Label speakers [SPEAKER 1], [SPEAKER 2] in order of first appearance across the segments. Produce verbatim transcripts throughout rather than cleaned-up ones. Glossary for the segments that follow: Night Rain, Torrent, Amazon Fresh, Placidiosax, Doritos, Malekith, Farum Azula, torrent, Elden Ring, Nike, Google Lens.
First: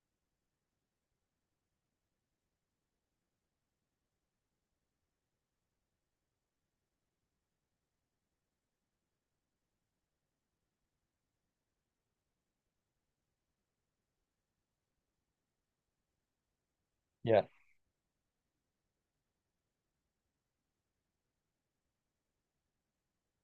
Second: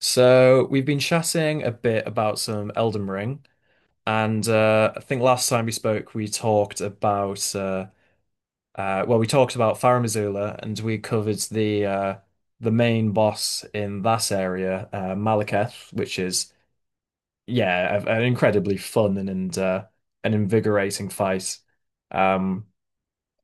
[SPEAKER 1] So we've been chatting a bit about some Elden Ring, and uh, I think last time we spoke, we talked about uh, uh, well, we talked about Farum Azula, and we covered the uh, the main boss in that area, uh, Malekith, which is
[SPEAKER 2] Yeah.
[SPEAKER 1] yeah, a, an incredibly fun and and uh, an invigorating fight. Um,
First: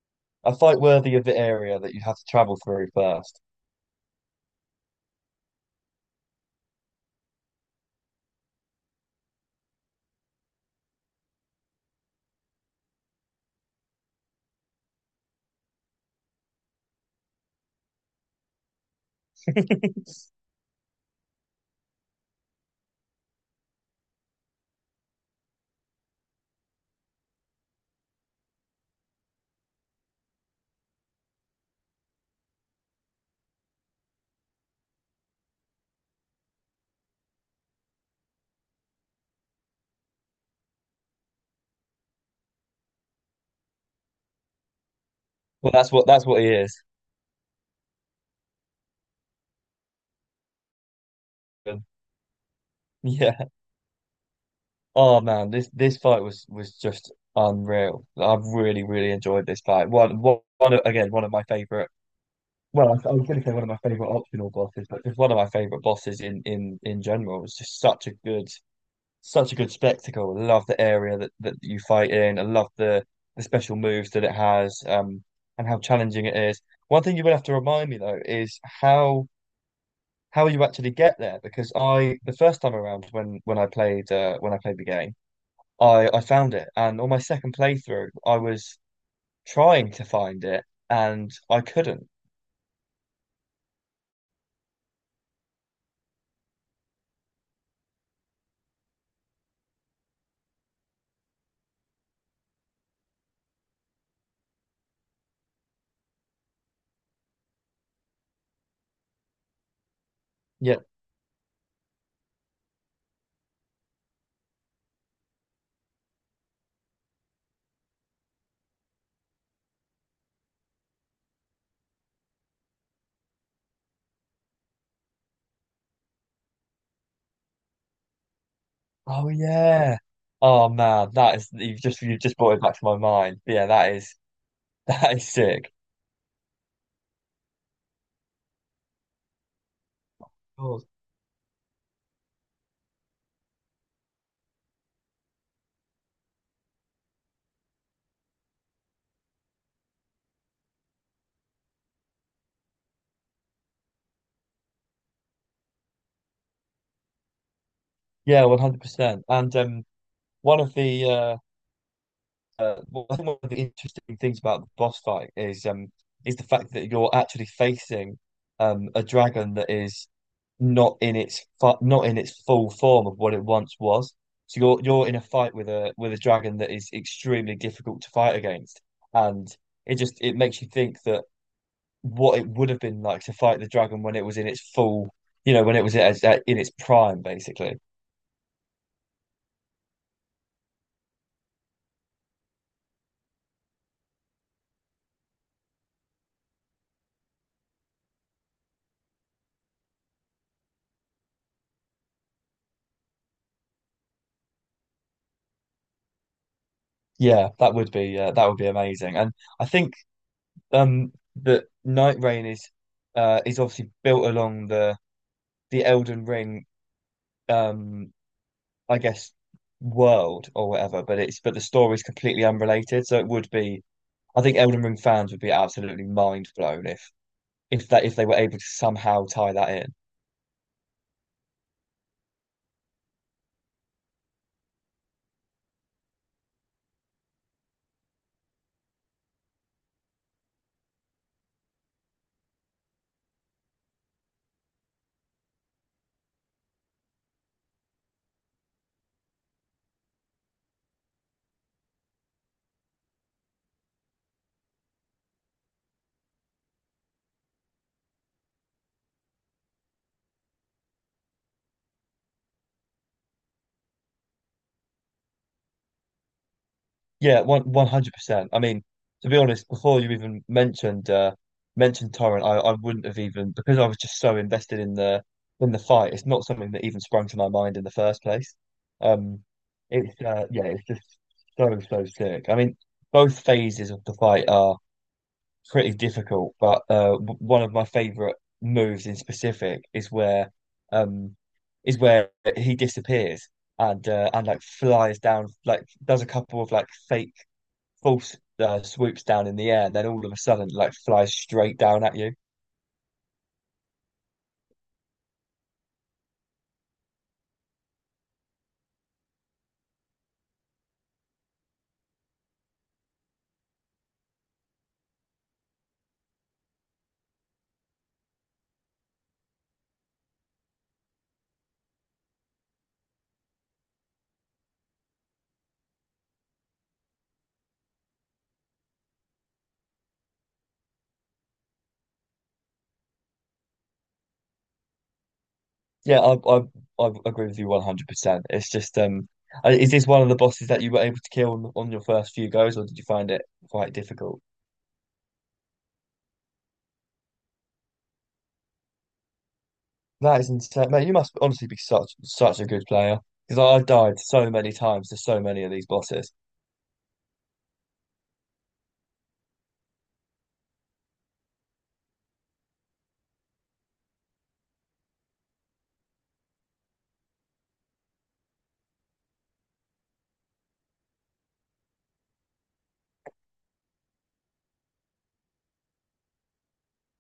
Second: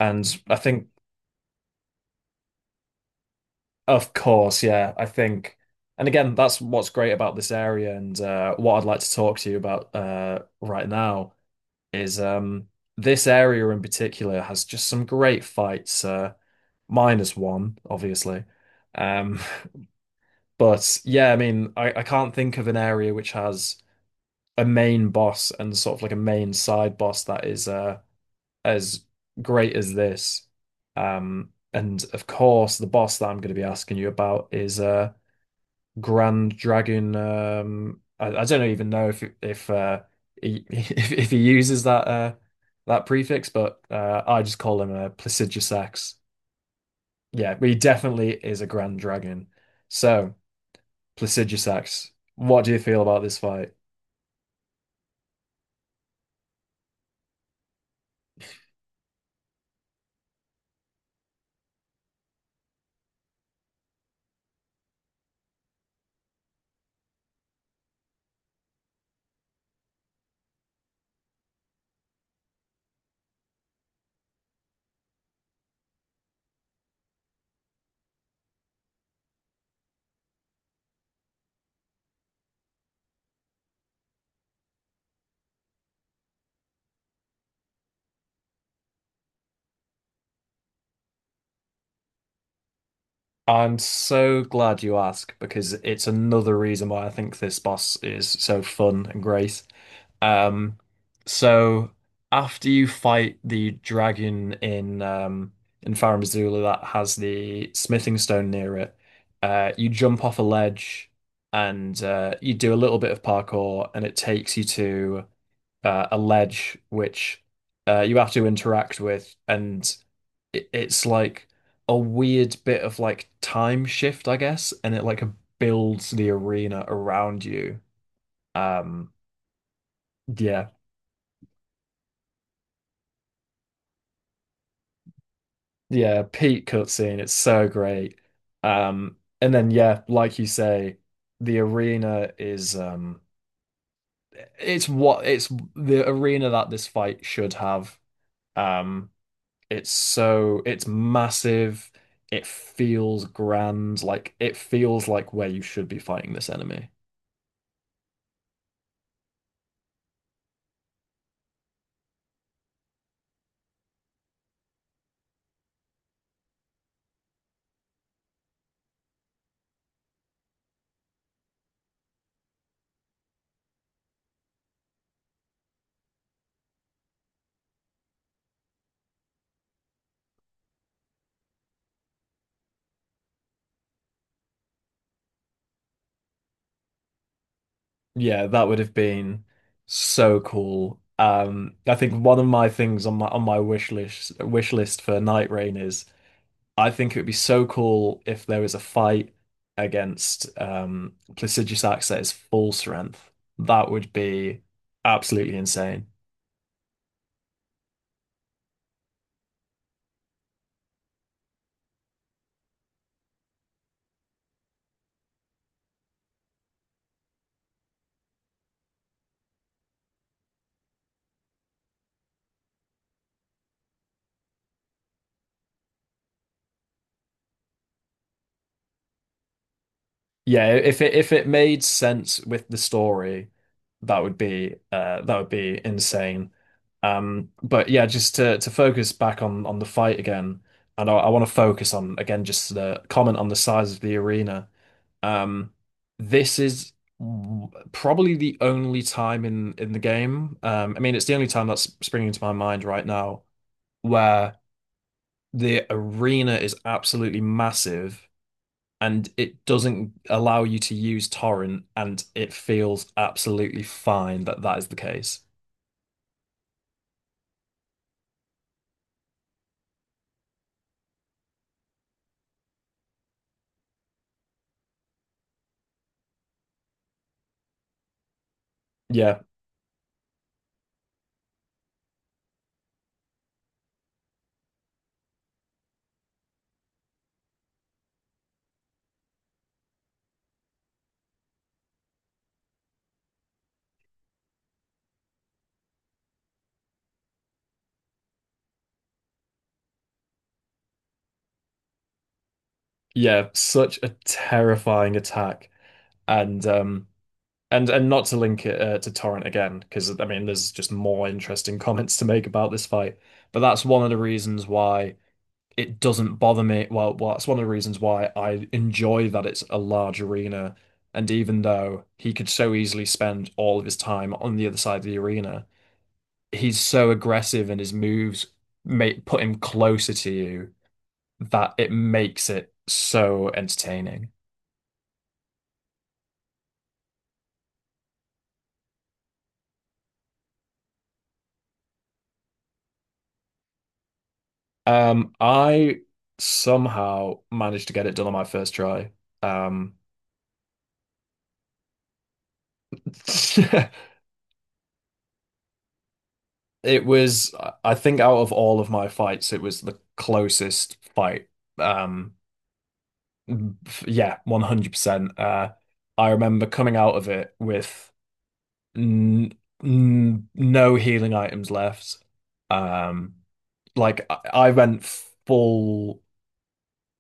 [SPEAKER 1] and I
[SPEAKER 2] A fight
[SPEAKER 1] think,
[SPEAKER 2] worthy of the area that you have to travel through first.
[SPEAKER 1] of course, yeah, I think. And again, that's what's great about this area and uh, what I'd like to talk to you about uh, right now is um this area in particular has just some great fights uh minus one obviously. um but yeah, I mean, I, I can't think of an area which has a main boss and sort of like a main side boss that is uh as great as this. Um and of course the boss that I'm going to be asking you about is uh Grand Dragon. Um, I, I don't even know if if uh, he if, if he uses that uh, that prefix, but uh, I just call him a
[SPEAKER 2] Well, that's what
[SPEAKER 1] Placidiosax.
[SPEAKER 2] that's what he is.
[SPEAKER 1] Yeah, but he definitely is a Grand Dragon. So Placidiosax, what do you feel about this
[SPEAKER 2] Yeah.
[SPEAKER 1] fight?
[SPEAKER 2] Oh man, this this fight was was just unreal. I really really enjoyed this fight. One one, one of- again one of my favorite. Well, I I was going to say one of my favorite optional bosses, but just one of my favorite bosses in in in general. It was just such a good such a good spectacle. I love the area that that you fight in. I love the the special moves that it has, um, and how challenging it is. One thing you will have to remind me though is how how you actually get there because I the first time around when when I played uh, when I played the game. I I found it, and on my second playthrough I was trying to find it and I couldn't
[SPEAKER 1] I'm so glad you asked because it's another reason why I think this boss is so fun and great. Um, so after you fight the dragon in um in Farum Azula that has the smithing stone near it, uh, you jump off a
[SPEAKER 2] yet.
[SPEAKER 1] ledge and uh, you do a little bit of parkour and it takes you to uh, a ledge which uh, you have to interact with, and it, it's like a weird bit of like time shift, I guess, and it like builds the arena around you. Um,
[SPEAKER 2] Oh yeah.
[SPEAKER 1] yeah,
[SPEAKER 2] Oh man, that is, you've just you've just brought it back to my mind. Yeah, that is, that is sick.
[SPEAKER 1] yeah, peak cutscene. It's so great. Um, and then yeah, like you
[SPEAKER 2] God.
[SPEAKER 1] say, the arena is um, it's what it's the arena that this fight should have. Um, It's so it's massive. It feels grand. Like it feels like where you should be fighting this enemy.
[SPEAKER 2] Yeah, one hundred percent and um one of the uh, uh well, I think one of the interesting things about the boss fight is um is the fact that you're actually facing um a dragon that is not in its fu- not in its full form of what it once was. So you're you're in a fight with a with a dragon that is extremely difficult to fight against, and it just it makes you think that what it would have been like to fight the dragon when it was in its full, you know, when it was at, at, in its prime, basically.
[SPEAKER 1] Yeah, that would have been so cool. Um, I think one of my things on my on my wish list wish list for Night Rain is I think it would be so cool if there was a fight against um Placiduous Axe at his full strength. That would be absolutely insane.
[SPEAKER 2] Yeah, that would be uh, that would be amazing, and I think um that Night Rain is uh is obviously built along the the Elden Ring, um I guess, world or whatever, but it's but the story's completely unrelated. So it would be, I think Elden Ring fans would be absolutely mind blown if if that if they were able to somehow tie that in.
[SPEAKER 1] Yeah, if it if it made sense with the story, that would be uh that would be insane. Um, but yeah, just to to focus back on on the fight again, and I, I want to focus on again just the comment on the size of the arena. Um, this is w- probably the only time in in the game. Um, I mean, it's the only time that's springing to my mind right now where the arena is absolutely massive and it doesn't allow you to use torrent, and it feels absolutely fine that that is the case.
[SPEAKER 2] Yeah, one one hundred percent. I mean, to be honest, before you even mentioned uh mentioned Torrent, I, I wouldn't have even, because I was just so invested in the in the fight. It's not something that even sprung to my mind in the first place.
[SPEAKER 1] Yeah,
[SPEAKER 2] Um, it's uh, yeah, it's just so so sick. I mean, both phases of the fight are pretty difficult, but uh, w- one of my favorite moves in specific is where um is where he disappears and uh, and like flies down, like does a couple of like fake false uh, swoops down in the air, then all of a sudden like flies straight down at you.
[SPEAKER 1] yeah, such a terrifying attack, and um, and and not to link it uh, to torrent again, because I mean, there's just more interesting comments to make about this fight, but that's one of the reasons why. It doesn't bother me. Well, well, that's one of the reasons why I enjoy that it's a large arena. And even though he could so easily spend all of his time on the other side of the arena, he's so aggressive and his moves make put him closer to you that it makes it so entertaining.
[SPEAKER 2] Yeah, I I, I agree with you one hundred percent. It's just um, uh, is this one of the bosses that you were able to kill on, on your first few goes, or did you find it quite difficult?
[SPEAKER 1] Um, I somehow managed to get it done on my first try. Um,
[SPEAKER 2] That is insane, mate. You must honestly be such such a good player because I've died so many times to so many of these bosses.
[SPEAKER 1] it was, I think, out of all of my fights, it was the closest fight. Um, f- yeah, one hundred percent. Uh, I remember coming out of it with n n no healing items left. Um, Like I, I went full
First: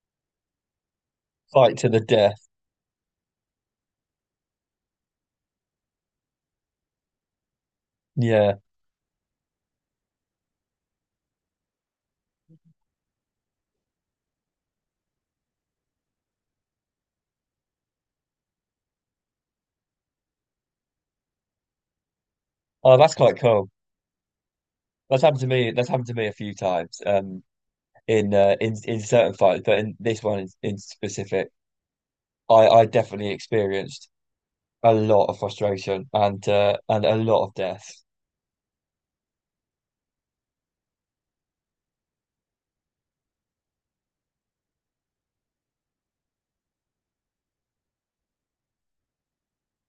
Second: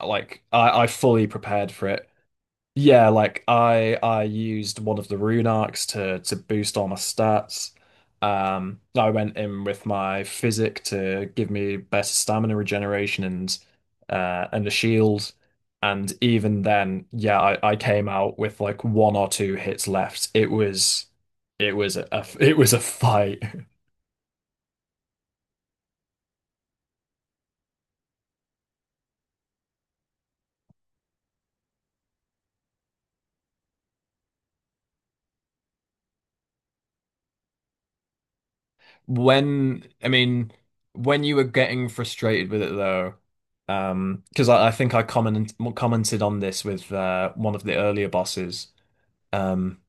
[SPEAKER 1] like I, I fully prepared
[SPEAKER 2] Fight
[SPEAKER 1] for
[SPEAKER 2] to the
[SPEAKER 1] it.
[SPEAKER 2] death.
[SPEAKER 1] Yeah, like I I used one of the rune arcs to to boost all my stats.
[SPEAKER 2] Yeah.
[SPEAKER 1] Um, I went in with my physic to give me better stamina regeneration and uh and a shield. And even then, yeah, I, I came out with like one or two hits left. It was it was a it was a
[SPEAKER 2] Oh, that's quite
[SPEAKER 1] fight.
[SPEAKER 2] cool. That's happened to me. That's happened to me a few times. Um, in uh, in in certain fights, but in this one in, in specific, I I definitely experienced a lot of frustration and uh and a lot of death.
[SPEAKER 1] When, I mean, when you were getting frustrated with it though, um, because I, I think I comment, commented on this with uh, one of the earlier bosses. Um,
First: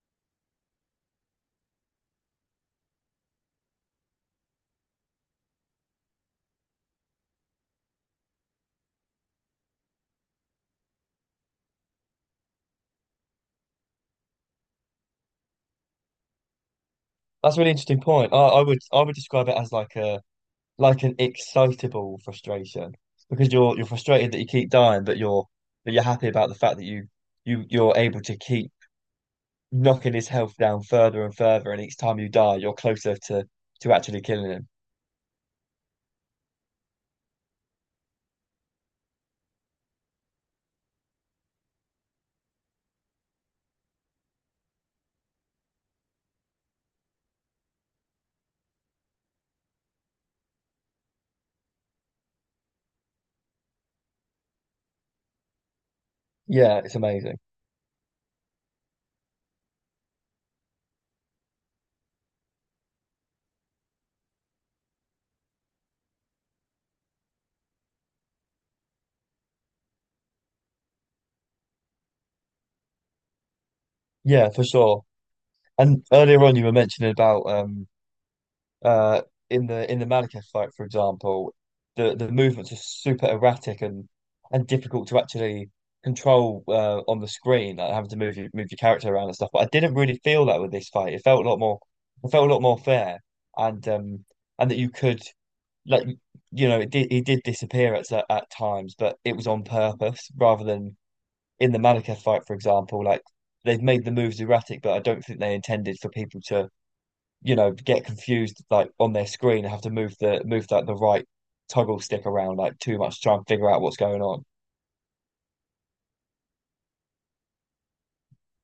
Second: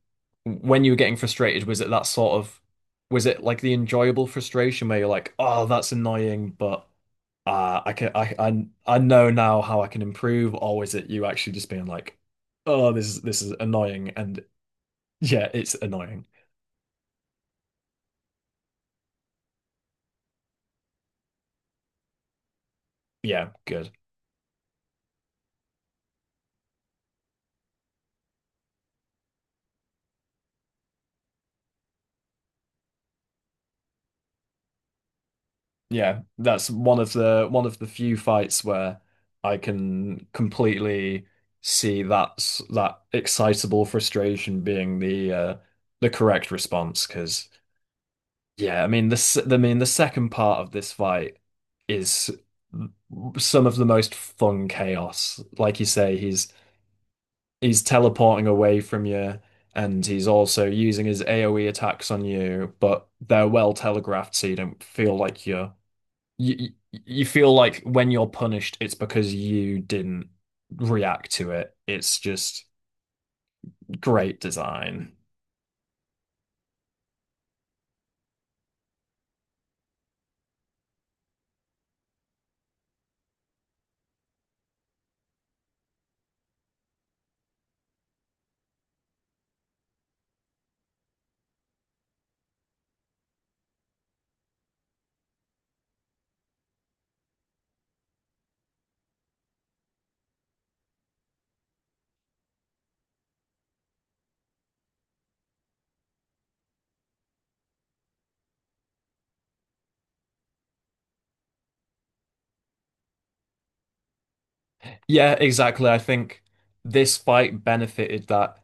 [SPEAKER 1] when you were getting frustrated, was it that sort of, was it like the enjoyable frustration where you're like, oh, that's annoying, but uh, I can, I, I, I know now how I can improve, or is it you actually just being like, oh, this is this is annoying, and yeah, it's annoying.
[SPEAKER 2] That's a really interesting point. I I would I would describe it as like a like an excitable frustration,
[SPEAKER 1] Yeah,
[SPEAKER 2] because you're you're
[SPEAKER 1] good.
[SPEAKER 2] frustrated that you keep dying, but you're but you're happy about the fact that you you you're able to keep knocking his health down further and further, and each time you die, you're closer to to actually killing him.
[SPEAKER 1] Yeah, that's one of the one of the few fights where I can completely see that's that excitable frustration being the uh, the correct response. Because yeah, I mean the s- I mean the second part of this fight is some of the most fun chaos. Like you say, he's
[SPEAKER 2] Yeah, it's amazing.
[SPEAKER 1] he's teleporting away from you, and he's also using his AoE attacks on you, but they're well telegraphed, so you don't feel like you're you you feel like when you're punished, it's because you didn't react to it. It's just great
[SPEAKER 2] Yeah, for sure.
[SPEAKER 1] design.
[SPEAKER 2] And earlier on, you were mentioning about um uh in the in the Malekith fight, for example, the the movements are super erratic and and difficult to actually control uh, on the screen, like having to move your move your character around and stuff. But I didn't really feel that with this fight. It felt a lot more it felt a lot more fair, and um and that you could, like, you know, it did, he did disappear at cer- at times, but it was on purpose rather than in the Malekith fight, for example, like they've made the moves erratic, but I don't think they intended for people to, you know, get confused like on their screen and have to move the move that the right toggle stick around like too much to try and figure out what's going on.
[SPEAKER 1] Yeah, exactly. I think this fight benefited that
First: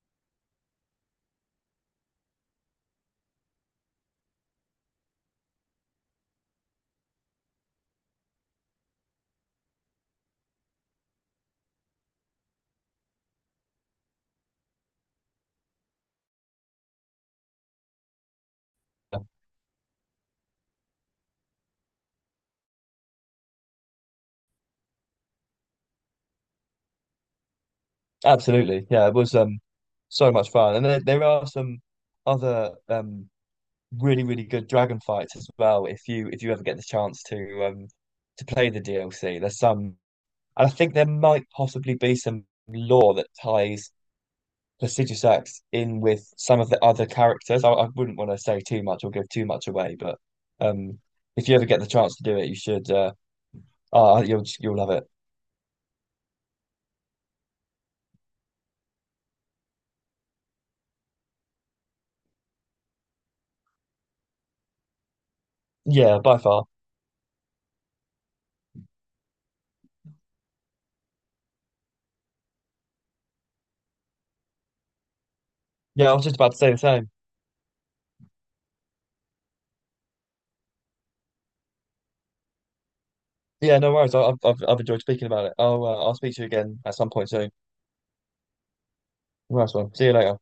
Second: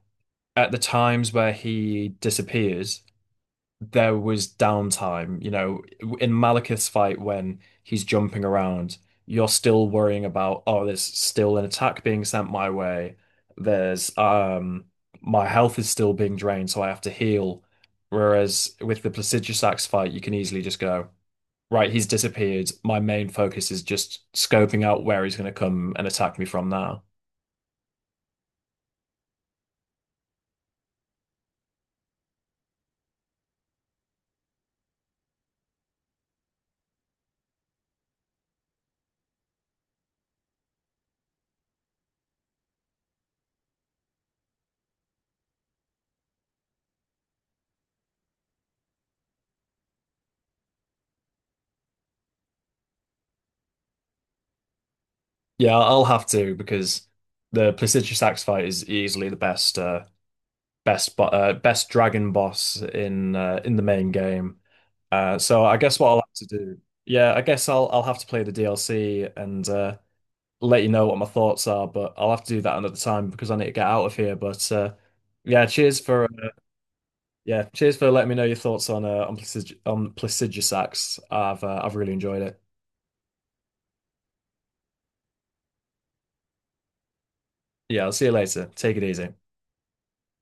[SPEAKER 1] at the times where he disappears, there was downtime. You know, in Malekith's fight when he's jumping around, you're still worrying about, oh, there's still an attack being sent my way. There's um my health is still being drained, so I have to heal. Whereas with the Placidus Axe fight, you can easily just go, right, he's disappeared. My main focus is just scoping out where he's going to come and attack me from now.
[SPEAKER 2] Absolutely. Yeah, it was um so much fun. And there, there are some other um really, really good dragon fights as well if you if you ever get the chance to um to play the D L C. There's some, and I think there might possibly be some lore that ties prestigious acts in with some of the other characters. I, I wouldn't want to say too much or give too much away, but um, if you ever get the chance to do it, you should. Uh, ah, you'll you'll love it.
[SPEAKER 1] Yeah, I'll have to because the Placidus Axe fight is easily the best uh, best bo uh, best dragon boss in uh, in the main game. Uh, so I guess what I'll
[SPEAKER 2] Yeah,
[SPEAKER 1] have
[SPEAKER 2] by
[SPEAKER 1] to
[SPEAKER 2] far.
[SPEAKER 1] do, yeah, I guess I'll I'll have to play the D L C and uh, let you know what my thoughts are. But I'll have to do that another time because I need to get out of here. But uh, yeah, cheers
[SPEAKER 2] Yeah, I was
[SPEAKER 1] for
[SPEAKER 2] just
[SPEAKER 1] uh,
[SPEAKER 2] about to say the same.
[SPEAKER 1] yeah, cheers for letting me know your thoughts on uh, on Plasig on Plagiarisax. I've uh, I've really enjoyed it.
[SPEAKER 2] Yeah, no worries. I, I've I've I've enjoyed speaking about it. I'll uh, I'll speak to you again at some point soon.
[SPEAKER 1] Yeah, I'll see you later. Take it easy.
[SPEAKER 2] Nice one. See you later.